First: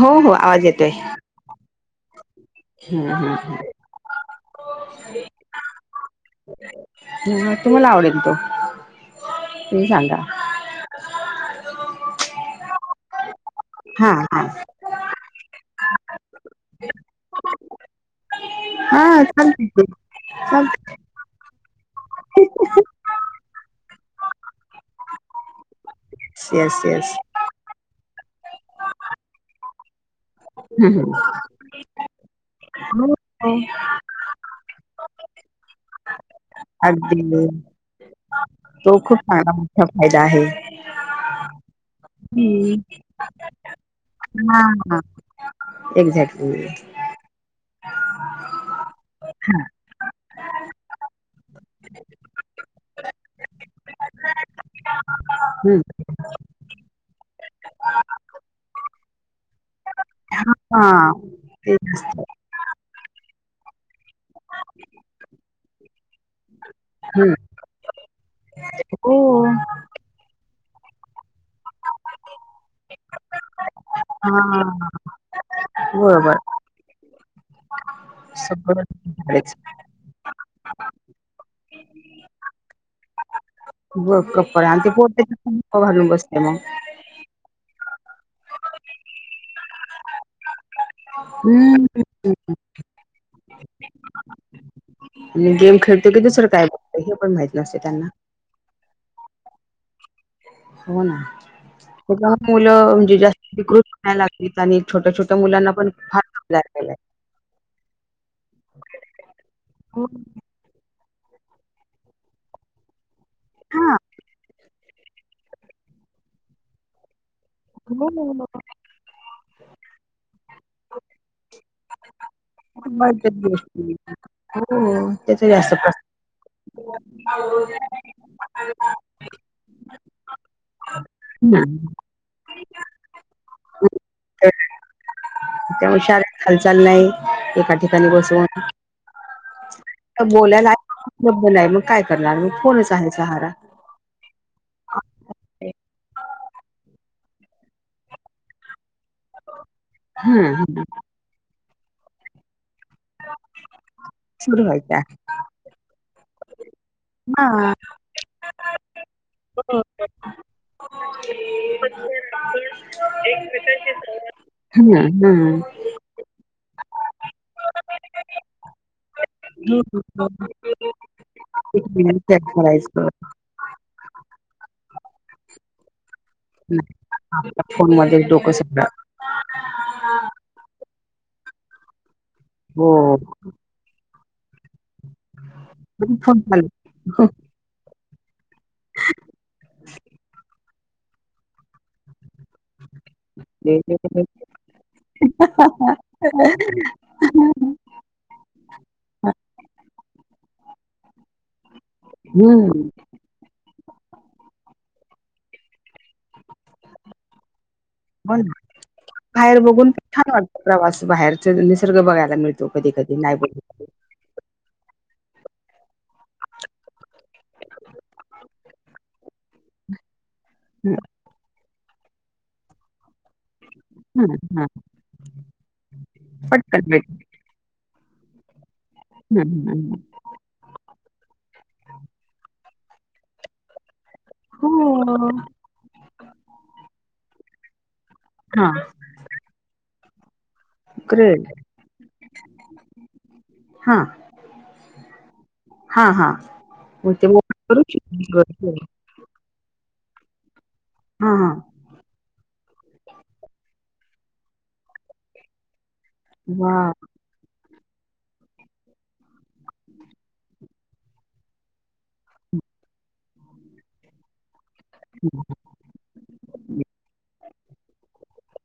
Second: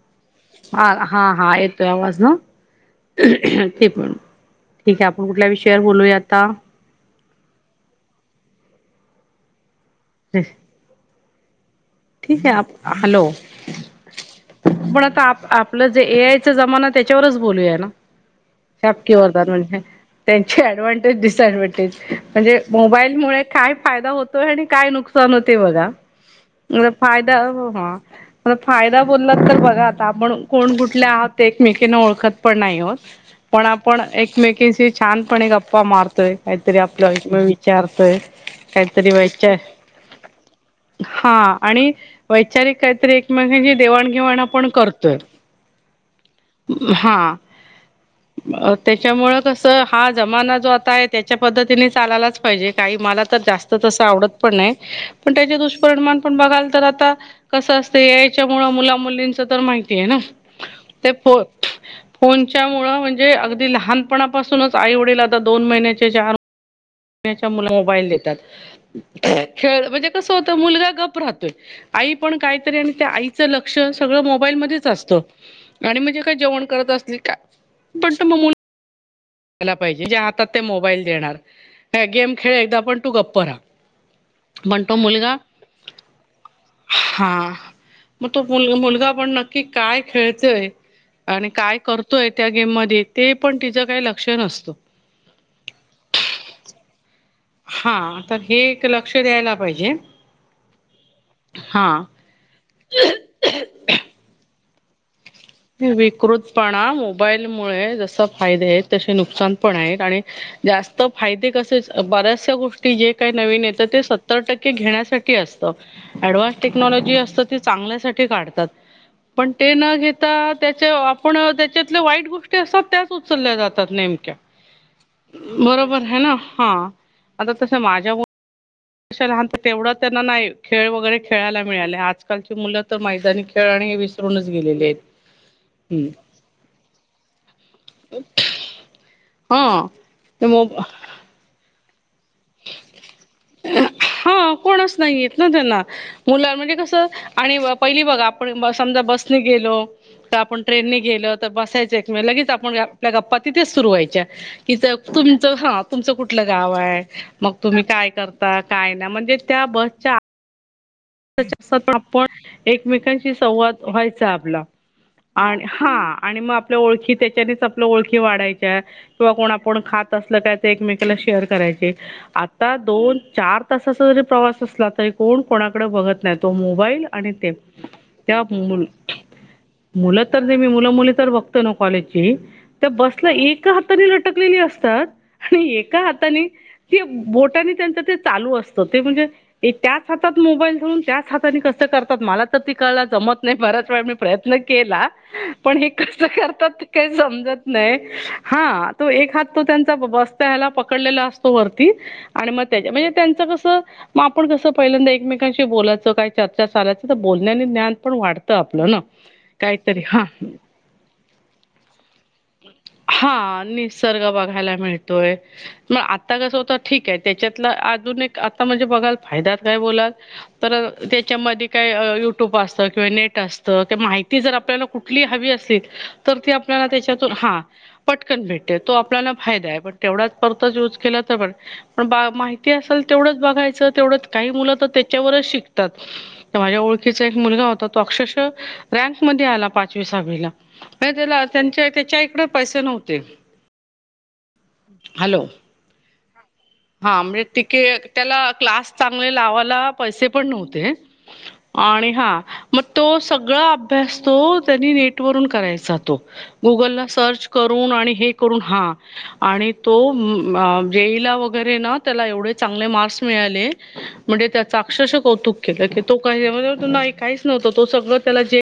हो हो. आवाज हा येतोय हा हा येतोय आवाज हं. हम्म हम्म ते पण ठीक आहे, आपण कुठल्या विषयावर बोलूया आता? ह तुम्हाला आवडेल तो? तुम्ही सांगा? हम [unintelligible] ठीक आहे, आप हॅलो हा हा आपण आता आप आपलं जे ए आय चा जमाना त्याच्यावरच बोलूया ना. हा श्यापकी वरदान चालते म्हणजे त्यांची चालते ॲडवन ते डिसएडव्हनटेज म्हणजे मोबाईल मुळे काय फायदा होतोय आणि काय नुकसान होते बघा. येस म येस फायदा, म फायदा बोललात तर बघा आता आपण कोण कुठल्या हम्म आहात एकमेकीना ओळखत पण नाही आहोत पण आपण एकमेकीशी छानपणे गप्पा गप्पा मारतोय कायतरी अगदी आपण विचारतोय, तो कायतरी खूप चांगला मोठा फायदा आहे वैचारिक हा आणि वैचारिक काहीतरी एकमेकींशी देवाण घेवाण हा आपण हा करतोय. एक्झॅक्टली. हा. त्याच्यामुळ कसं हा जमाना जो आता आहे त्याच्या पद्धतीने चालायलाच पाहिजे काही मला तर जास्त तस आवडत पण नाही पण त्याचे हम्म दुष्परिणाम आपण बघाल तर आता कसं असते याच्यामुळे मुला मुलींच तर माहिती ते आहे ना हा ते ते असत फोन च्यामुळे म्हणजे अगदी लहान पणा पासून आई, वडील म्हणजे अगदी दोन महिन्याच्या चार [inaudible] त्याच्याकडे मोबाईल देतात, हो खेळ म्हणजे कस होत मुलगा गप्प राहतोय आई पण कायतरी आणि त्या आईचं लक्ष सगळ हा मोबाईलमध्येच असत आणि जे काय बरोबर जेवण करत असतील काय तसं मी मुला ले [unintelligible] दिला पाहिजे जे हातात ते मोबाईल देणार गेम खेळ एकदा पण तू गप्प रहा. गप्पा रहा आणि ते मोठे पण डोके घालून बसते मग. मग तो मुलगा पण नक्की काय खेळतोय आणि काय करतोय हम्म त्या गेममध्ये ते पण तिचं काही लक्ष नसत. गेम खेळतो की दुसरं काय बघतो, हे पण माहिती नाही. हा तर हे एक लक्ष द्यायला पाहिजे. हो ना, हा लहान मुलं म्हणजे जास्त विकृत व्हायला लागलीत आणि छोट्या छोट्या मुलांना पण हाच प्लॅन विकृतपणा केलाय. मोबाईलमुळे जसे फायदे आहेत. तसे नुकसान पण आहे हो. आणि जास्त फायदे कसे बऱ्याचशा गोष्टी जे काही नवीन येतात, हां. ते सत्तर टक्के घेण्यासाठी असतं. अडव्हान्स टेक्नॉलॉजी असत ते चांगल्यासाठी हो. काढतात. पण ते न घे आता त्याच्या आपण त्याच्यातल्या वाईट गोष्टी असतात, त्याच वाईटच उचलल्या जातात गोष्टी नेमक्या. हो त्याचा जास्त प्रकार बरोबर आहे ना, हा. आता तस माझ्या [unintelligible] शहरात तेवढा त्यांना नाही, खेळ वगैरे खेळायला मिळाल्यात. आकालची मुलं तर, मैदानी खेळ आणि हे विसरूनच गेलेली आहेत. त्यामुळे हम्म शारीरिक हालचाल नाही. एका ठिकाणी बसून हा ते मो बोलायला [unintelligible] नाही, मग काय करणार मग फोनच आहे सहारा. हा कोणच नाही येत ना त्याना. मुल म्हणजे कस आणि पहिली बघा, आपण समजा बस ने गेलो. हं आपण हं ट्रेननी गेलत त बसायच, लगेच आप आपल्या गप्पा तिथेच सुरू व्हायच्या, सुरू कि व्हायचं आहे. तुम च ह कुठल गाव हाय? हां. तुम्ही काय करता? काय ना म्हणजे त्या बसच्या आपण आत पण आपण एक विषयाची एकमेकांशी संवाद सुरवात व्हायचा आपला हा आणि हा. हा आणि मग आपल्या ओळखी त्याच्यानेच, आपल्या ओळखी वाढायच्या. किंवा कोण आपण खात असल, काय ते एकमेकला शेअर करायचे. आता दोन, करायचं चार तासाचा जरी प्रवास असला, तरी कोण कोणाकडे बघत नाहीत. तो मोबाईल आणि ते. फोनमध्येच त्या डोकं सगळं मुल मुलं तरे मी मु मुली तर बघतो ना, कॉलेजची तर हो. बसला एक हात तरी लटकलेली असतात आणि एका फोन हाताने चालू ते बोटाने त्यांच ते चालू अस त म्हणजे त्याच हातात मोबाईल धरून, त्याच हाताने कस करतात? मला तर त ते कळ जमत नाही, बऱ्याच वेळा मी प्रयत्न केला. पण हे कस करतात, काही समजत नाही. हा तो एक हात तो त्यांचा बाबा असतो त्या ह्याला पकडलेला असतो वरती आणि मग त्या हम्म म्हणजे त्यांच कस म आपण कसं पहिल्यांदा एकमेकांशी बोलायचो, काय चर्चा चालायचं तर, बोलण्याने ज्ञान पण वाढतं आपलं ना. बाहेर बघून काहीतरी हां छान वाटत. प्रवास बाहेरच निसर्ग बघायला मिळतो, कधी कधी नाही बोलत हा निसर्ग बघायला मिळतोय. मग आत्ता कसं होत, ठीक आहे. त्याच्यातला आधुनिक आता म्हणजे बघाल, फायद्यात काय बोलाल तर हा त्याच्यामध्ये काय युट्यूब असतं किंवा नेट अस त. ते माहिती जर हा आपल्याला कुठली हवी असेल, तर त पटकन आपल्या भेट त्याच्या तून हा. पटकन भेटते. तो आपल्याला हं, फायदा हं, आहे, पण हं. तेवढाच करता यूज केला तर, पण पण माहिती असेल तेवढंच बघायचं, तेव काही मुलं तर हो टिकतात. माझ्या ओळखीचा एक मुलगा होता. तो अक्षरशा हा रँक मध्ये आला पाच वी, सहावीला. ते त्याला ग्रेट त्याच्या आईकडे पैसे नव्हते. हा हॅलो. हा हा. मग हा ते म्हणजे मोबाईल करू तिके त्याला शकतो क्लास चांगले लावायला, पैसे पण नव्हते हा हा. आणि हा म तो सगळा अभ्यास तो, त्यांनी नेट वरून करायचा. तो वा गुगलला सर्च. करून आणि हे करून हा आणि तो जय ला. तर हे ना त्याला एवढे चांगले मार्क्स मिळाले म्हणजे त्याचा अक्षरशः कौतुक केल. तो का काहीच नव्हतं तो सगळ त्याला जे.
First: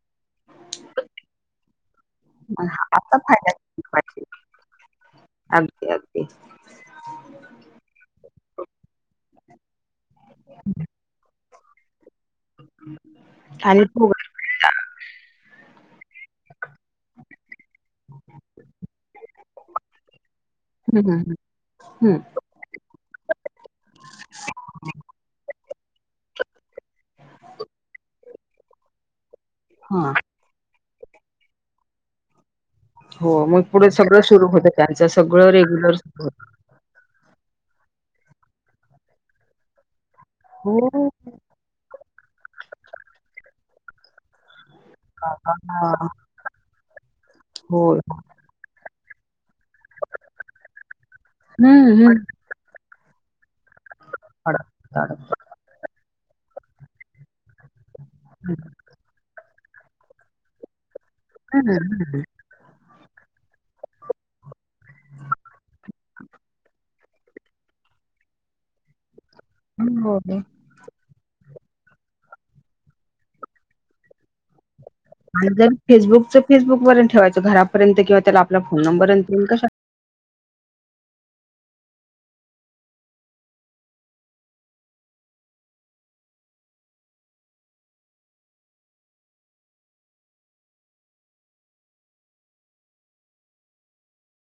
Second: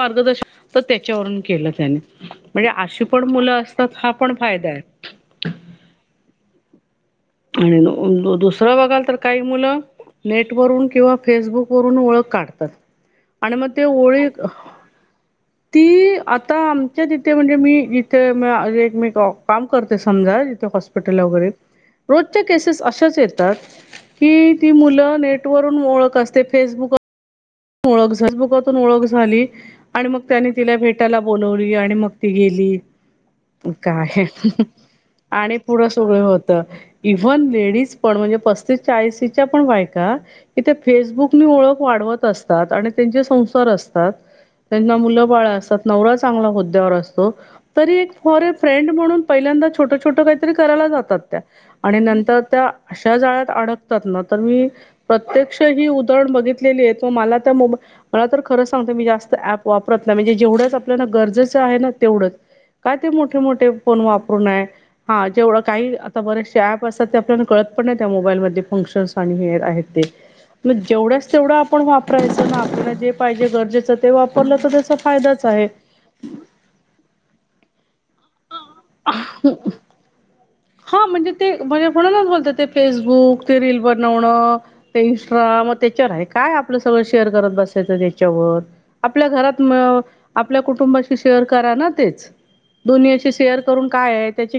मार्गदर्शन तर त्याच्यावरून केलं त्याने म्हणजे आशी आता पण फायदा मुलं अस. तर केला हा पाहिजे पण फायदा आहे. अगदी अगदी. आणि नो दु दु दुसरं बघाल तर काही मुलं नेटवरून किंवा फेसबुक पोरून ओळख काढतात आणि मग ते ओळी ती आता आमच्या तिथे म्हणजे मी जिथे म्या एक मे काव काम करते समजा जिथे हॉस्प पिटलला हम्म वगैरे रोजच्या केसेस अशाच येतात की ती मुलं नेट वरून ओळख असते फेसबुक ह. ओळख झाली. मगा त्यातून ओळख झाली आणि हा मग त्यानी तिला भेटायला बोलवली आणि मग ती गेली. हो मग पुढे काय सगळं हे सुरू होतं त्यांचं सगळं आणि पुढं रेग्युलर सुगळ सुरू होत. इव्हन लेडीज पण म्हणजे पस्तीस चाळीशी च्या पण बायका इथे हो फेसबुक तुम्ही ओळख वाढवत असतात आणि त्यांचे संसार असतात त्यांना मुलं बाळ असतात हां. नवरा चांगला होद्द्यावर असतो तरी होय. एक फॉरे फ्रेंड म्हणून पहिल्यांदा छोटं छोटं काहीतरी करायला जातात त्या हम्म आणि हम्म. नंतर त्या अशा जाळ्यात अडकतात ना तर मी अडक अडक. प्रत्यक्ष ही उदारण बघितलेली आहेत ओ मला त मोब मला तर खरंच सांगते मी जास्त ऍप वापरत नाही म्हणजे जेव्हढच आपल्या गर जस हम्म आहे ना तेवढंच, काय ते मोठे मोठे फोन वापरूनाय. हा जेवढं काही आता बरेचसे ऍप असतात ते आपल्याला कळत पण नाही त्या मोबाईल मधले फंक्शन्स आणि हे. आहेत ते, हम्म. हो मग जेव्हढ्याच तेवढं आ पण वापरायचं ना आपल्या जे पाहिजे गरजेचं ते वापरलं तर तेच आन जर फेसबुकच फसबुकवरच ठेवायचं घरापर्यंत किंवा त्याला आपला फोन नंबरंत देऊन कशा हा म्हणजे ते म्हजे कोणालाच बोलतात ते फेसबुक ते रील बनवणं ते इन्स्ट्रा मग त्याच्यावर आहे काय आपलं सगळं शेअर करत बसायचं त्याच्यावर आपल्या घरात म आपल्या कुटुंबाशी शेअर करा ना तेच. दुनियाशी शेअर करून काय आहे त्याची